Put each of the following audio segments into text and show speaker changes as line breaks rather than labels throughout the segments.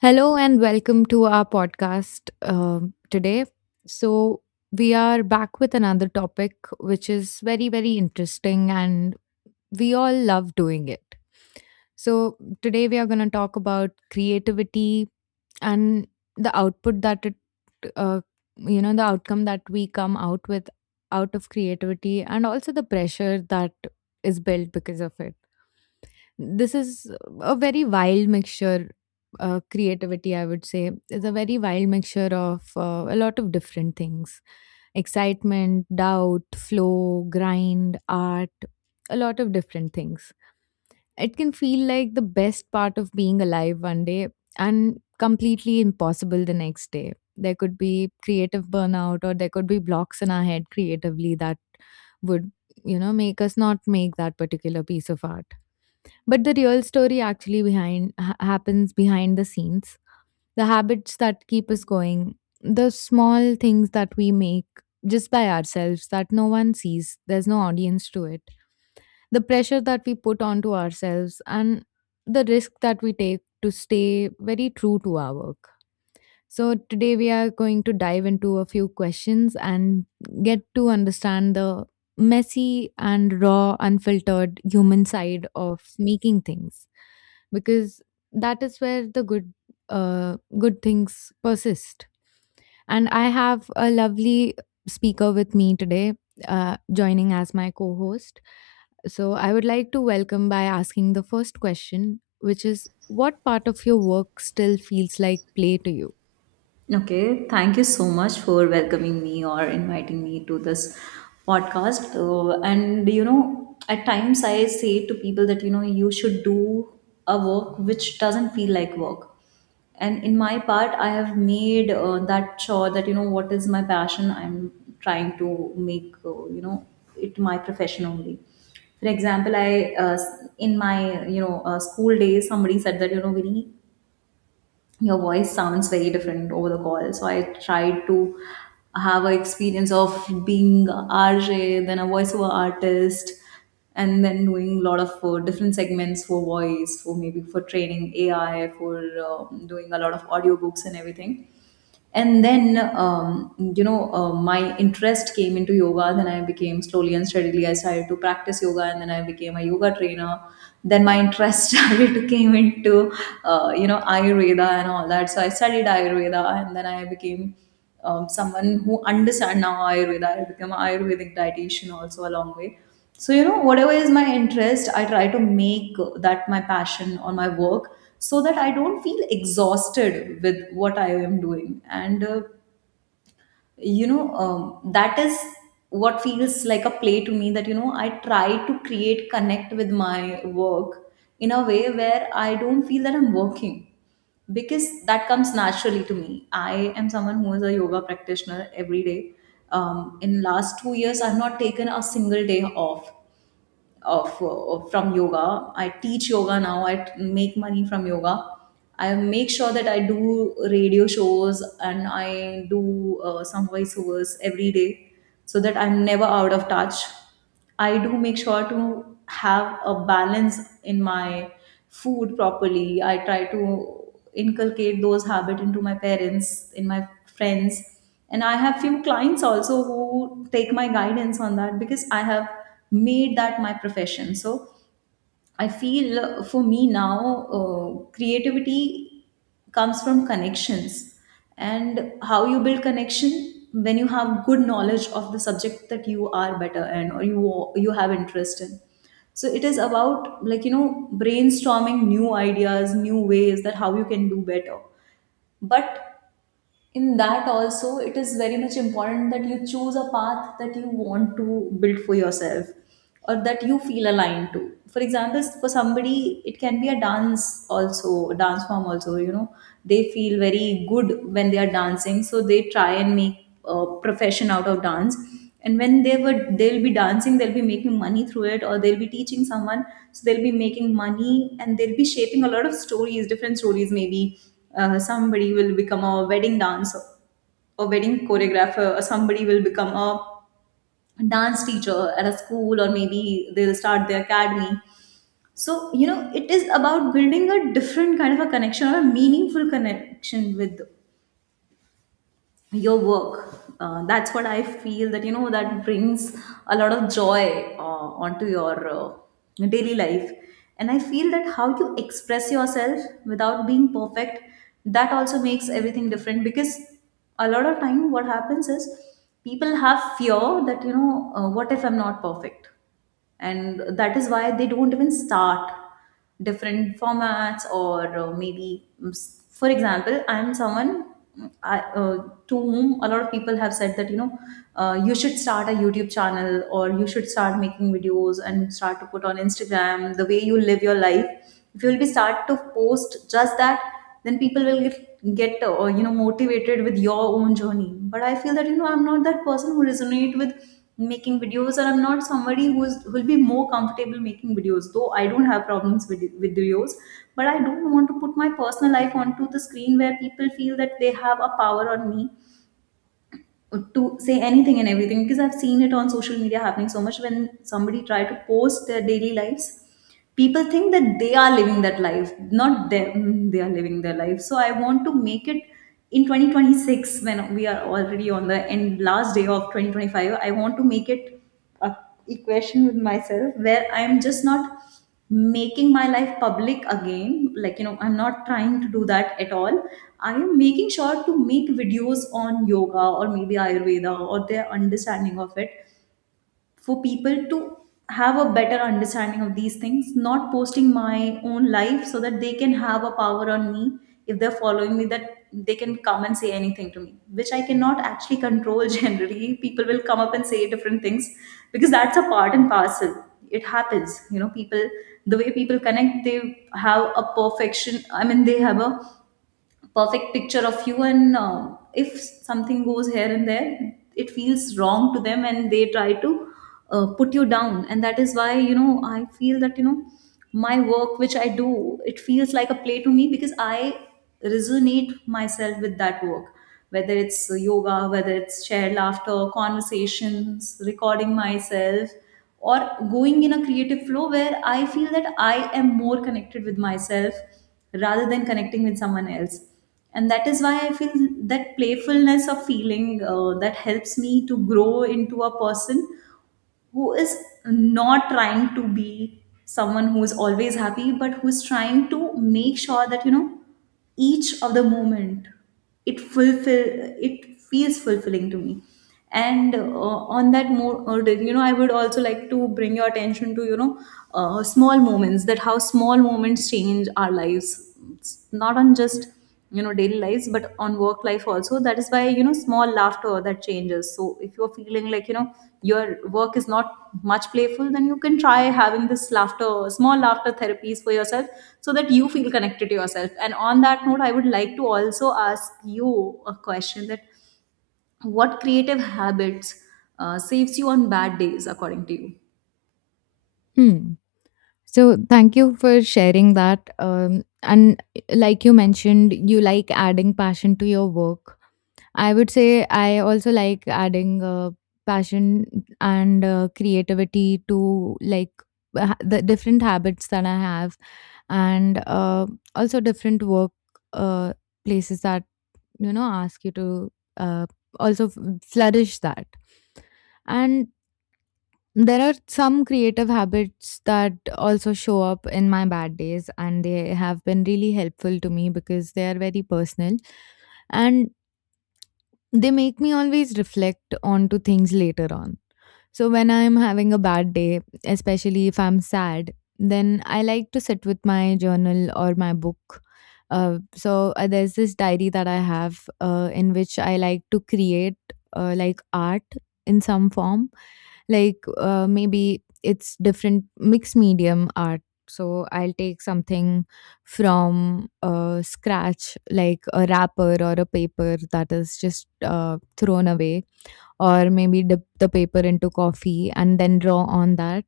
Hello and welcome to our podcast today. So, we are back with another topic which is very, very interesting and we all love doing it. So, today we are going to talk about creativity and the output that it, uh, you know, the outcome that we come out with out of creativity, and also the pressure that is built because of it. This is a very wild mixture. Creativity, I would say, is a very wild mixture of a lot of different things: excitement, doubt, flow, grind, art, a lot of different things. It can feel like the best part of being alive one day, and completely impossible the next day. There could be creative burnout, or there could be blocks in our head creatively that would, you know, make us not make that particular piece of art. But the real story actually behind happens behind the scenes. The habits that keep us going, the small things that we make just by ourselves that no one sees, there's no audience to it. The pressure that we put onto ourselves, and the risk that we take to stay very true to our work. So, today we are going to dive into a few questions and get to understand the messy and raw, unfiltered human side of making things, because that is where the good things persist. And I have a lovely speaker with me today, joining as my co host. So, I would like to welcome by asking the first question, which is: what part of your work still feels like play to you?
Okay, thank you so much for welcoming me or inviting me to this podcast. And at times I say to people that you should do a work which doesn't feel like work. And in my part, I have made that sure that what is my passion. I'm trying to make it my profession only. For example, I in my school days, somebody said that Vinny, your voice sounds very different over the call. So I tried to have an experience of being a RJ, then a voiceover artist, and then doing a lot of different segments for voice, for maybe for training AI, for doing a lot of audiobooks and everything. And then my interest came into yoga. Then I became, slowly and steadily I started to practice yoga, and then I became a yoga trainer. Then my interest started to came into ayurveda and all that. So I studied ayurveda, and then I became someone who understand now ayurveda. I become an ayurvedic dietitian also, a long way. So whatever is my interest, I try to make that my passion or my work, so that I don't feel exhausted with what I am doing. And that is what feels like a play to me. That I try to create connect with my work in a way where I don't feel that I'm working, because that comes naturally to me. I am someone who is a yoga practitioner every day. In last 2 years I've not taken a single day off of from yoga. I teach yoga now. I make money from yoga. I make sure that I do radio shows and I do some voiceovers every day, so that I'm never out of touch. I do make sure to have a balance in my food properly. I try to inculcate those habits into my parents, in my friends. And I have few clients also who take my guidance on that, because I have made that my profession. So I feel, for me now, creativity comes from connections, and how you build connection when you have good knowledge of the subject that you are better in, or you have interest in. So it is about, like, brainstorming new ideas, new ways that how you can do better. But in that also, it is very much important that you choose a path that you want to build for yourself, or that you feel aligned to. For example, for somebody it can be a dance also, a dance form also, they feel very good when they are dancing, so they try and make a profession out of dance. And when they'll be dancing, they'll be making money through it, or they'll be teaching someone, so they'll be making money. And they'll be shaping a lot of stories, different stories. Maybe somebody will become a wedding dancer, or wedding choreographer, or somebody will become a dance teacher at a school, or maybe they'll start their academy. So it is about building a different kind of a connection, or a meaningful connection with your work. That's what I feel, that that brings a lot of joy onto your daily life. And I feel that how you express yourself without being perfect, that also makes everything different. Because a lot of time what happens is, people have fear that what if I'm not perfect, and that is why they don't even start different formats. Or for example, I'm someone mm, I, to whom a lot of people have said that you should start a YouTube channel, or you should start making videos and start to put on Instagram the way you live your life. If you'll be start to post just that, then people will get motivated with your own journey. But I feel that I'm not that person who resonate with making videos, or I'm not somebody who'll be more comfortable making videos, though I don't have problems with videos. But I don't want to put my personal life onto the screen, where people feel that they have a power on me to say anything and everything, because I've seen it on social media happening so much when somebody try to post their daily lives. People think that they are living that life, not them. They are living their life. So I want to make it, in 2026, when we are already on the end last day of 2025, I want to make it a equation with myself where I'm just not making my life public again. Like, I'm not trying to do that at all. I am making sure to make videos on yoga, or maybe ayurveda, or their understanding of it, for people to have a better understanding of these things, not posting my own life so that they can have a power on me if they're following me, that they can come and say anything to me, which I cannot actually control generally. People will come up and say different things, because that's a part and parcel. It happens. People, the way people connect, they have a perfection. I mean, they have a perfect picture of you, and if something goes here and there, it feels wrong to them, and they try to put you down. And that is why I feel that my work which I do, it feels like a play to me, because I resonate myself with that work. Whether it's yoga, whether it's shared laughter conversations, recording myself, or going in a creative flow where I feel that I am more connected with myself rather than connecting with someone else. And that is why I feel that playfulness of feeling, that helps me to grow into a person who is not trying to be someone who is always happy, but who's trying to make sure that each of the moment, it fulfill it feels fulfilling to me. And on that more, I would also like to bring your attention to, small moments, that how small moments change our lives. It's not on just daily lives, but on work life also. That is why small laughter, that changes. So if you're feeling like your work is not much playful, then you can try having this laughter, small laughter therapies for yourself, so that you feel connected to yourself. And on that note, I would like to also ask you a question, that what creative habits saves you on bad days, according to you?
Hmm. So thank you for sharing that. And like you mentioned, you like adding passion to your work. I would say I also like adding passion and creativity to like the different habits that I have, and also different work uh, places that, you know, ask you to, uh, also f- flourish that. And there are some creative habits that also show up in my bad days, and they have been really helpful to me because they are very personal, and they make me always reflect onto things later on. So when I'm having a bad day, especially if I'm sad, then I like to sit with my journal or my book. So there's this diary that I have in which I like to create like art in some form, like maybe it's different mixed medium art. So I'll take something from scratch, like a wrapper or a paper that is just thrown away, or maybe dip the paper into coffee and then draw on that.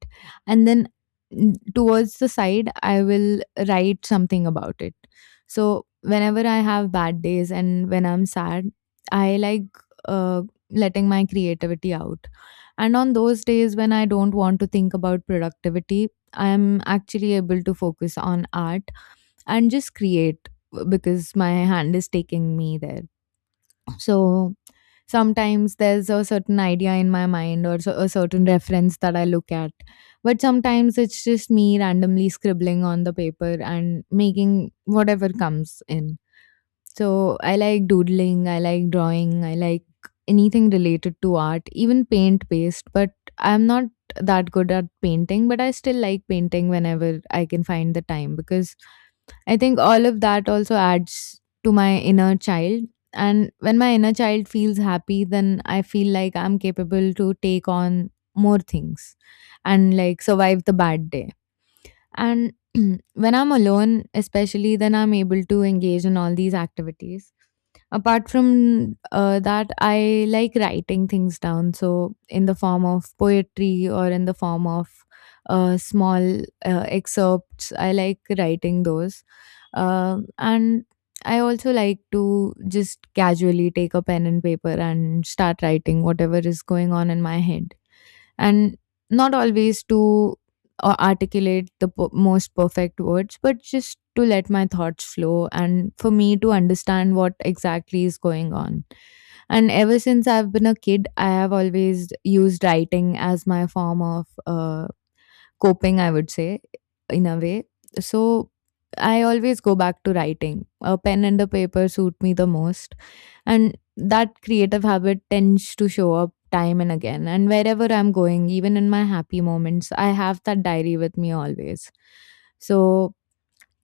And then towards the side, I will write something about it. So whenever I have bad days and when I'm sad, I like, uh, letting my creativity out. And on those days when I don't want to think about productivity, I am actually able to focus on art and just create, because my hand is taking me there. So sometimes there's a certain idea in my mind, or so, a certain reference that I look at. But sometimes it's just me randomly scribbling on the paper and making whatever comes in. So I like doodling, I like drawing, I like anything related to art, even paint based, but I'm not that good at painting, but I still like painting whenever I can find the time, because I think all of that also adds to my inner child. And when my inner child feels happy, then I feel like I'm capable to take on more things and like survive the bad day. And when I'm alone, especially, then I'm able to engage in all these activities. Apart from that, I like writing things down. So, in the form of poetry or in the form of small excerpts, I like writing those. And I also like to just casually take a pen and paper and start writing whatever is going on in my head, and not always to articulate the most perfect words, but just to let my thoughts flow and for me to understand what exactly is going on. And ever since I've been a kid, I have always used writing as my form of coping, I would say, in a way. So I always go back to writing. A pen and a paper suit me the most. And that creative habit tends to show up time and again. And wherever I'm going, even in my happy moments, I have that diary with me always. So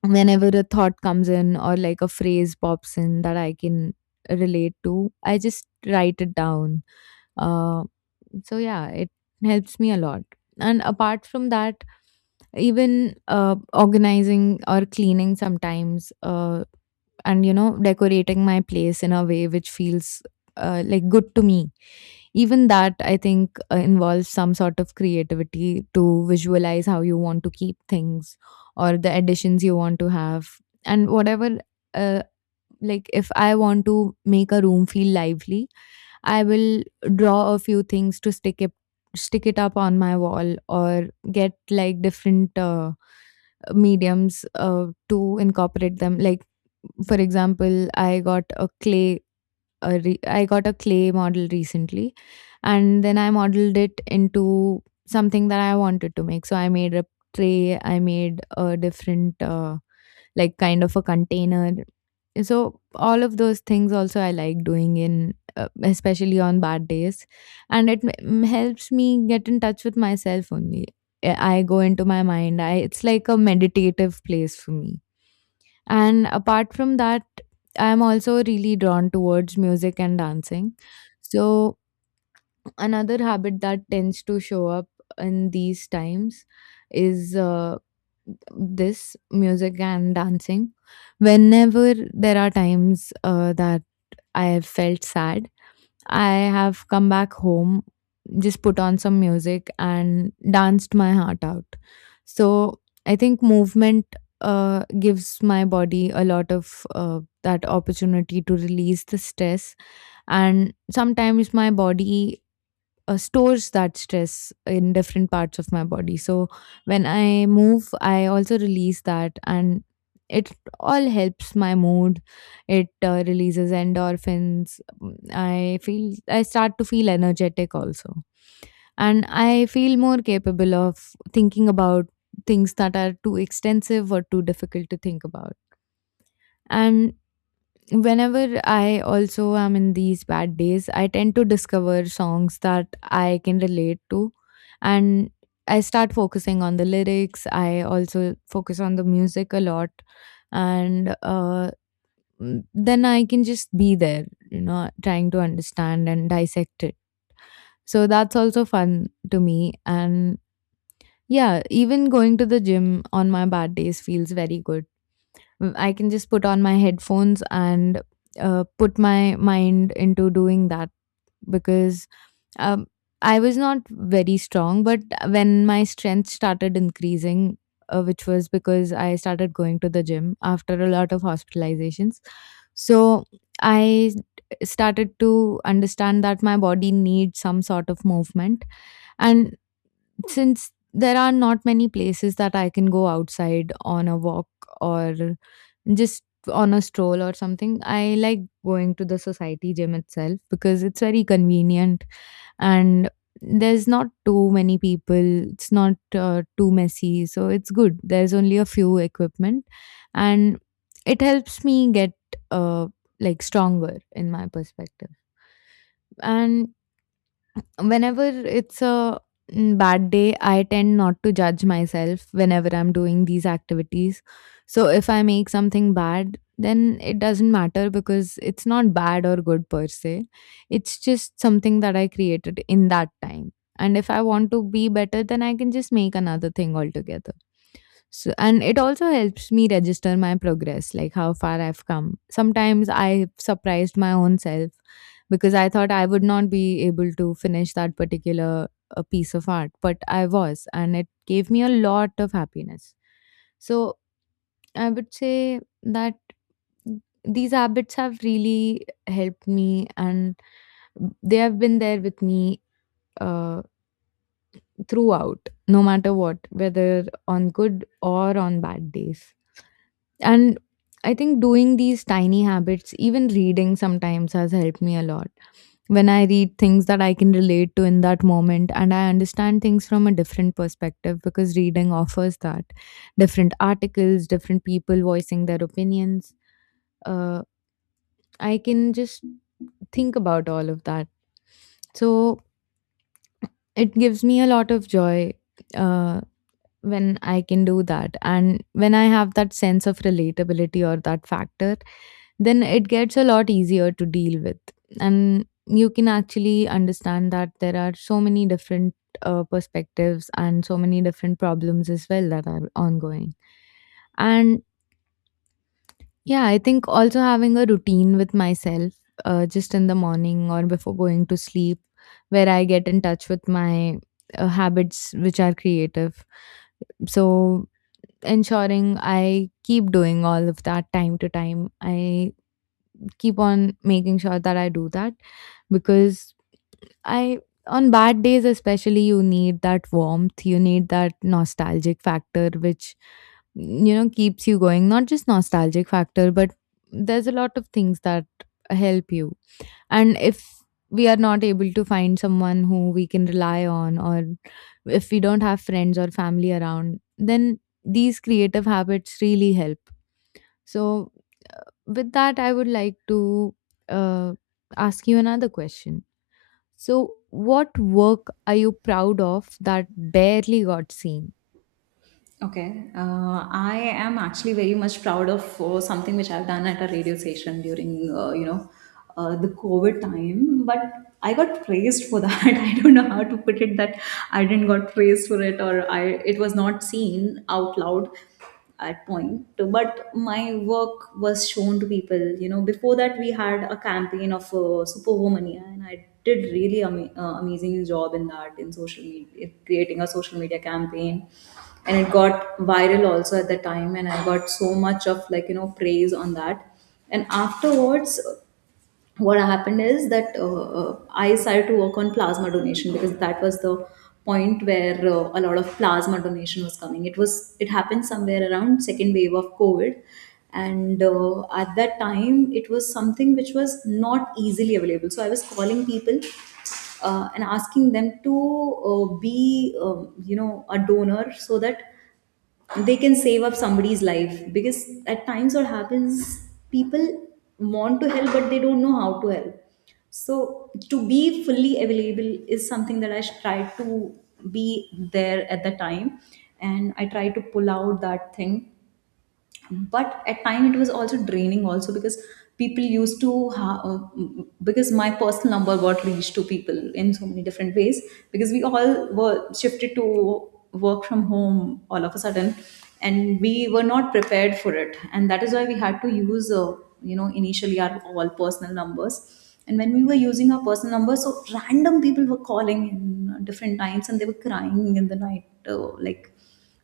whenever a thought comes in or like a phrase pops in that I can relate to, I just write it down. Uh, so yeah, it helps me a lot. And apart from that, even organizing or cleaning sometimes, and, you know, decorating my place in a way which feels like good to me. Even that, I think, involves some sort of creativity to visualize how you want to keep things, or the additions you want to have, and whatever. Uh, like if I want to make a room feel lively, I will draw a few things to stick it up on my wall, or get like different mediums to incorporate them. Like for example, I got a I got a clay model recently, and then I modeled it into something that I wanted to make. So I made a tray, I made a different like kind of a container. So all of those things also I like doing in, especially on bad days, and it helps me get in touch with myself only. I go into my mind. It's like a meditative place for me. And apart from that, I'm also really drawn towards music and dancing. So another habit that tends to show up in these times is this music and dancing. Whenever there are times that I have felt sad, I have come back home, just put on some music and danced my heart out. So I think movement gives my body a lot of that opportunity to release the stress. And sometimes my body stores that stress in different parts of my body. So when I move, I also release that, and it all helps my mood. It releases endorphins. Mm, I feel I start to feel energetic also, and I feel more capable of thinking about things that are too extensive or too difficult to think about. And whenever I also am in these bad days, I tend to discover songs that I can relate to. And I start focusing on the lyrics. I also focus on the music a lot. And then I can just be there, you know, trying to understand and dissect it. So that's also fun to me. And yeah, even going to the gym on my bad days feels very good. Mm, I can just put on my headphones and put my mind into doing that, because um, I was not very strong. But when my strength started increasing, which was because I started going to the gym after a lot of hospitalizations, so I started to understand that my body needs some sort of movement. And since there are not many places that I can go outside, on a walk or just on a stroll or something, I like going to the society gym itself because it's very convenient, and there's not too many people. It's not too messy, so it's good. There's only a few equipment, and it helps me get uh, like stronger in my perspective. And whenever it's a bad day, I tend not to judge myself whenever I'm doing these activities. So if I make something bad, then it doesn't matter because it's not bad or good per se. It's just something that I created in that time. And if I want to be better, then I can just make another thing altogether. So, and it also helps me register my progress, like how far I've come. Sometimes I've surprised my own self because I thought I would not be able to finish that particular piece of art, but I was, and it gave me a lot of happiness. So I would say that these habits have really helped me, and they have been there with me uh, throughout, no matter what, whether on good or on bad days. And I think doing these tiny habits, even reading sometimes, has helped me a lot. When I read things that I can relate to in that moment, and I understand things from a different perspective, because reading offers that — different articles, different people voicing their opinions. Uh, I can just think about all of that. So it gives me a lot of joy uh, when I can do that. And when I have that sense of relatability or that factor, then it gets a lot easier to deal with. And you can actually understand that there are so many different perspectives and so many different problems as well that are ongoing. And yeah, I think also having a routine with myself, just in the morning or before going to sleep, where I get in touch with my habits which are creative. So ensuring I keep doing all of that time to time. I keep on making sure that I do that because I on bad days especially, you need that warmth, you need that nostalgic factor which, keeps you going. Not just nostalgic factor, but there's a lot of things that help you. And if we are not able to find someone who we can rely on, or if we don't have friends or family around, then these creative habits really help. So with that, I would like to uh, ask you another question. So, what work are you proud of that barely got seen?
Okay, I am actually very much proud of something which I've done at a radio station during, the COVID time. But I got praised for that. I don't know how to put it, that I didn't got praised for it, or I it was not seen out loud at point. But my work was shown to people. Before that, we had a campaign of superwoman, yeah, and I did really amazing job in that, in social media, creating a social media campaign. And it got viral also at the time, and I got so much of, like, praise on that. And afterwards, what happened is that, I started to work on plasma donation, because that was the point where a lot of plasma donation was coming. It happened somewhere around second wave of COVID, and at that time it was something which was not easily available. So I was calling people and asking them to be a donor so that they can save up somebody's life, because at times what happens, people want to help but they don't know how to help. So to be fully available is something that I tried to be there at the time, and I tried to pull out that thing. But at time it was also draining also, because people used to because my personal number got reached to people in so many different ways, because we all were shifted to work from home all of a sudden and we were not prepared for it, and that is why we had to use initially our all personal numbers. And when we were using our personal numbers, so random people were calling in different times and they were crying in the night, like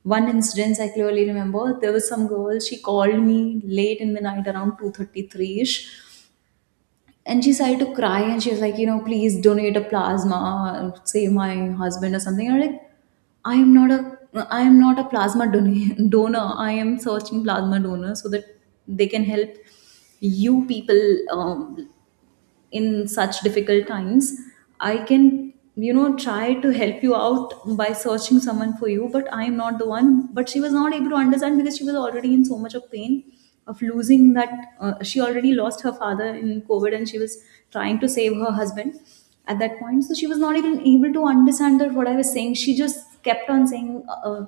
one incident I clearly remember. There was some girl, she called me late in the night around 2:33ish and she started to cry and she was like, you know, please donate a plasma, save my husband or something. And I'm like, I am not a I am not a donor. I am searching plasma donors so that they can help you people in such difficult times. I can, you know, try to help you out by searching someone for you, but I am not the one. But she was not able to understand because she was already in so much of pain of losing that. She already lost her father in COVID and she was trying to save her husband at that point, so she was not even able to understand that what I was saying. She just kept on saying,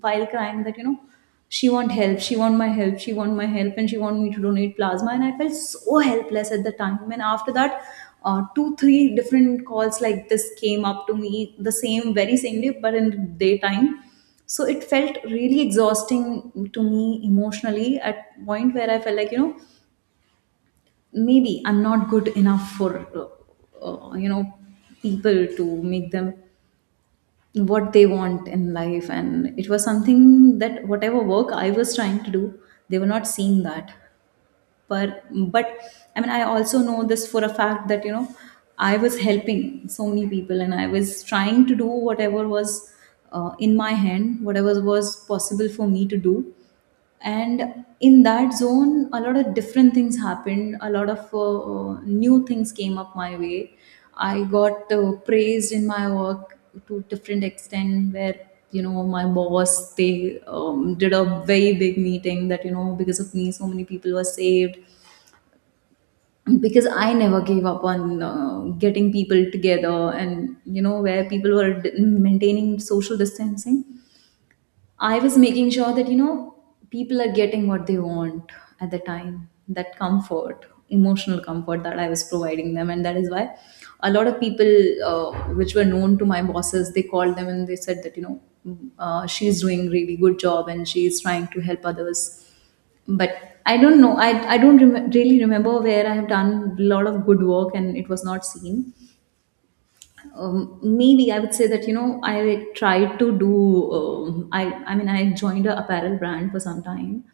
while crying, that, you know, she want help, she want my help, she want my help, and she want me to donate plasma. And I felt so helpless at the time. And after that, two three different calls like this came up to me the same very same day, but in daytime. So it felt really exhausting to me emotionally at point where I felt like, you know, maybe I'm not good enough for uh, uh, you know people to make them what they want in life. And it was something that whatever work I was trying to do, they were not seeing that. But but I mean, I also know this for a fact that, you know, I was helping so many people and I was trying to do whatever was in my hand, whatever was possible for me to do. And in that zone a lot of different things happened, a lot of new things came up my way. I got praised in my work to different extent where, you know, my boss, they did a very big meeting that, you know, because of me so many people were saved, because I never gave up on getting people together and, you know, where people were maintaining social distancing. I was making sure that, you know, people are getting what they want at the time, that comfort, emotional comfort that I was providing them. And that is why a lot of people, which were known to my bosses, they called them and they said that, you know, she's doing really good job and she's trying to help others. But I don't know. I don't really remember where I have done a lot of good work and it was not seen. Maybe I would say that, you know, I tried to do I mean, I joined a apparel brand for some time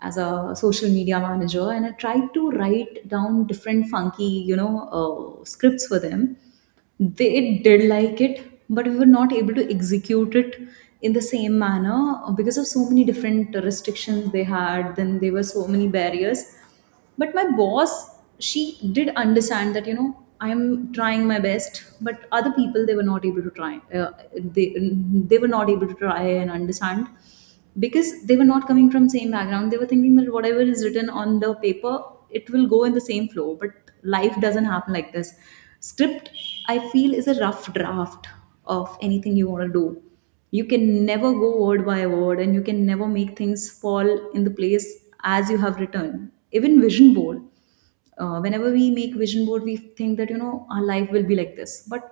as a social media manager, and I tried to write down different funky, you know, scripts for them. They did like it, but we were not able to execute it in the same manner because of so many different restrictions they had. Then there were so many barriers. But my boss, she did understand that, you know, I'm trying my best, but other people, they were not able to try. They they were not able to try and understand, because they were not coming from same background. They were thinking that whatever is written on the paper, it will go in the same flow. But life doesn't happen like this. Script, I feel, is a rough draft of anything you want to do. You can never go word by word and you can never make things fall in the place as you have written. Even vision board, whenever we make vision board we think that, you know, our life will be like this, but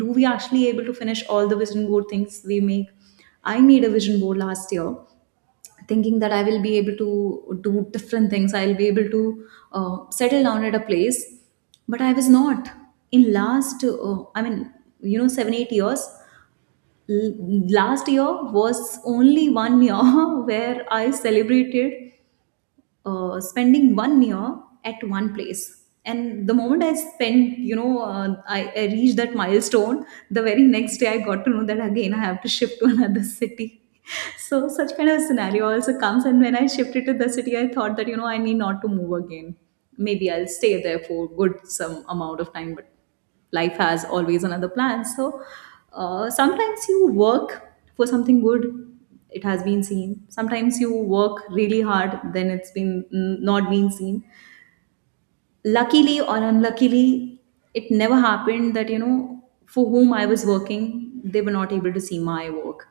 do we actually able to finish all the vision board things we make? I made a vision board last year thinking that I will be able to do different things. I'll be able to settle down at a place, but I was not. In last, 7 8 years. L- Last year was only one year where I celebrated spending one year at one place. And the moment I spent, you know, I reached that milestone, the very next day I got to know that again I have to shift to another city. So such kind of scenario also comes. And when I shifted to the city, I thought that, you know, I need not to move again. Maybe I'll stay there for good some amount of time, but life has always another plan. So sometimes you work for something good, it has been seen. Sometimes you work really hard, then it's been, mm, not been seen. Luckily or unluckily, it never happened that, you know, for whom I was working, they were not able to see my work.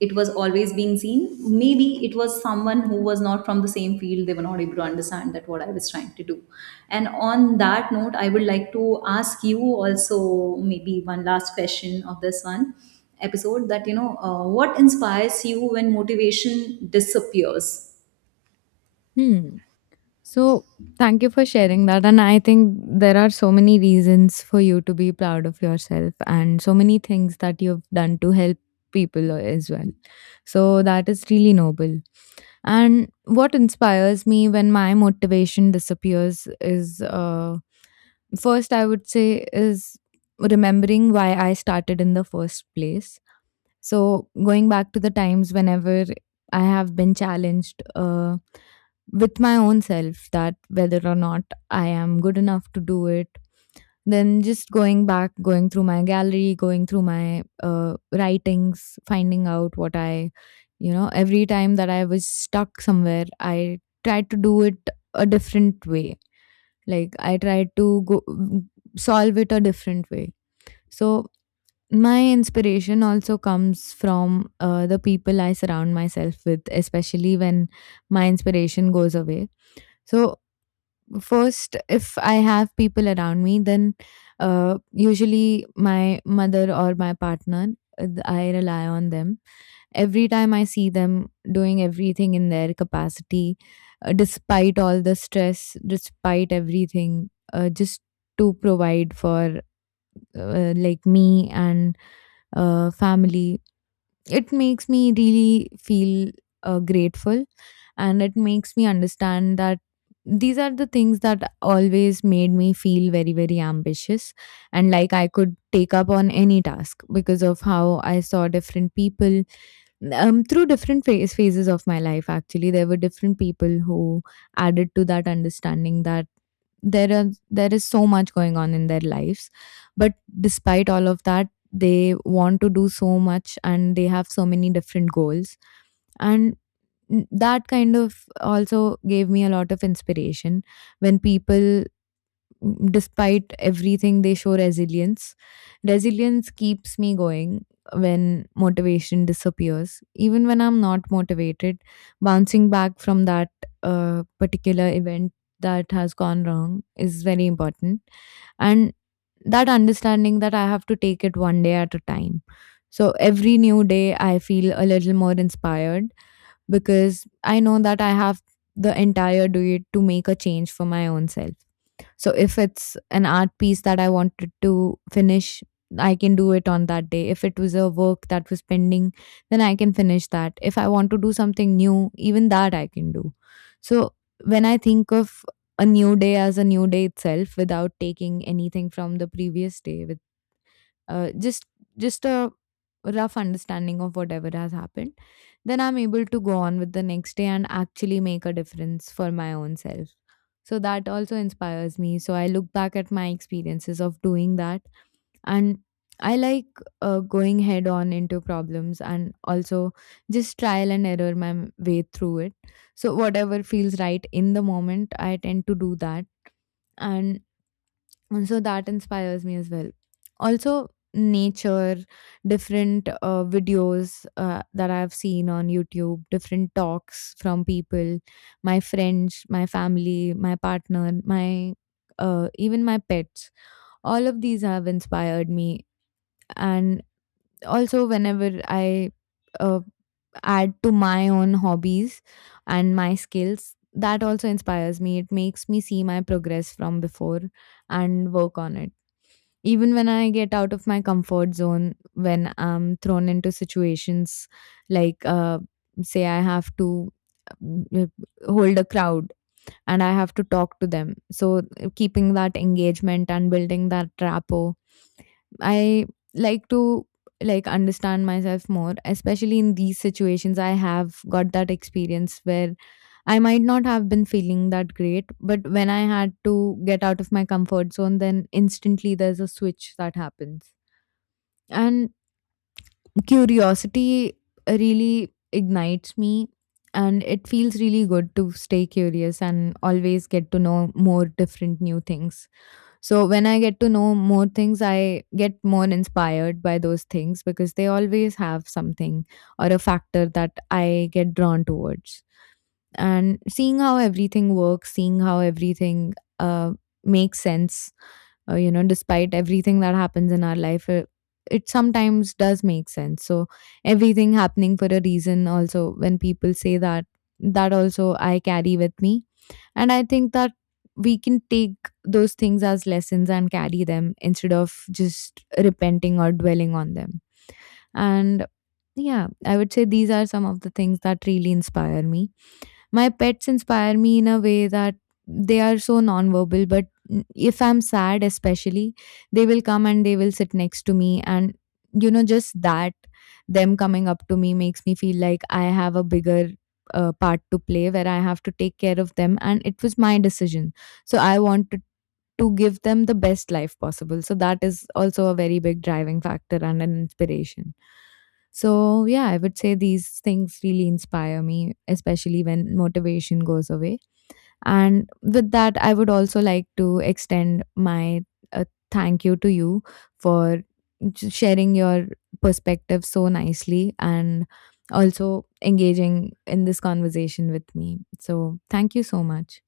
It was always being seen. Maybe it was someone who was not from the same field, they were not able to understand that what I was trying to do. And on that note, I would like to ask you also maybe one last question of this one episode that, you know, what inspires you when motivation disappears?
Hmm. So, thank you for sharing that. And I think there are so many reasons for you to be proud of yourself and so many things that you've done to help people as well. So, that is really noble. And what inspires me when my motivation disappears is, first, I would say, is remembering why I started in the first place. So, going back to the times whenever I have been challenged with my own self, that whether or not I am good enough to do it, then just going back, going through my gallery, going through my writings, finding out what I, you know, every time that I was stuck somewhere, I tried to do it a different way. Like I tried to go solve it a different way. So my inspiration also comes from the people I surround myself with, especially when my inspiration goes away. So first, if I have people around me, then usually my mother or my partner. I rely on them. Every time I see them doing everything in their capacity, despite all the stress, despite everything, just to provide for, like, me and family, it makes me really feel grateful. And it makes me understand that these are the things that always made me feel very, very ambitious, and like I could take up on any task because of how I saw different people through different phases of my life. Actually, there were different people who added to that understanding that there is so much going on in their lives, but despite all of that, they want to do so much and they have so many different goals. And that kind of also gave me a lot of inspiration when people, despite everything, they show resilience. Resilience keeps me going when motivation disappears. Even when I'm not motivated, bouncing back from that particular event that has gone wrong is very important. And that understanding that I have to take it one day at a time. So every new day, I feel a little more inspired because I know that I have the entire day to make a change for my own self. So if it's an art piece that I wanted to finish, I can do it on that day. If it was a work that was pending, then I can finish that. If I want to do something new, even that I can do. So when I think of a new day as a new day itself, without taking anything from the previous day, with uh, just just a rough understanding of whatever has happened, then I'm able to go on with the next day and actually make a difference for my own self. So that also inspires me. So I look back at my experiences of doing that. And I like going head on into problems, and also just trial and error my way through it. So whatever feels right in the moment, I tend to do that. And and so that inspires me as well. Also, nature, different videos that I've seen on YouTube, different talks from people, my friends, my family, my partner, my even my pets. All of these have inspired me. And also, whenever I uh, add to my own hobbies and my skills, that also inspires me. It makes me see my progress from before and work on it even when I get out of my comfort zone, when I'm thrown into situations like, say, I have to um, uh, hold a crowd and I have to talk to them. So, keeping that engagement and building that rapport, I like to like, understand myself more, especially in these situations. I have got that experience where I might not have been feeling that great, but when I had to get out of my comfort zone, then instantly there's a switch that happens. And curiosity really ignites me, and it feels really good to stay curious and always get to know more different new things. So, when I get to know more things, I get more inspired by those things because they always have something or a factor that I get drawn towards, and seeing how everything works, seeing how everything makes sense, you know, despite everything that happens in our life, it sometimes does make sense. So, everything happening for a reason, also, when people say that, that also I carry with me. And I think that we can take those things as lessons and carry them instead of just repenting or dwelling on them. And yeah, I would say these are some of the things that really inspire me. My pets inspire me in a way that they are so nonverbal, but if I'm sad, especially, they will come and they will sit next to me. And, you know, just that, them coming up to me makes me feel like I have a bigger part to play where I have to take care of them. And it was my decision. So I wanted to give them the best life possible. So that is also a very big driving factor and an inspiration. So, yeah, I would say these things really inspire me, especially when motivation goes away. And with that, I would also like to extend my uh, thank you to you for sharing your perspective so nicely and also engaging in this conversation with me. So, thank you so much.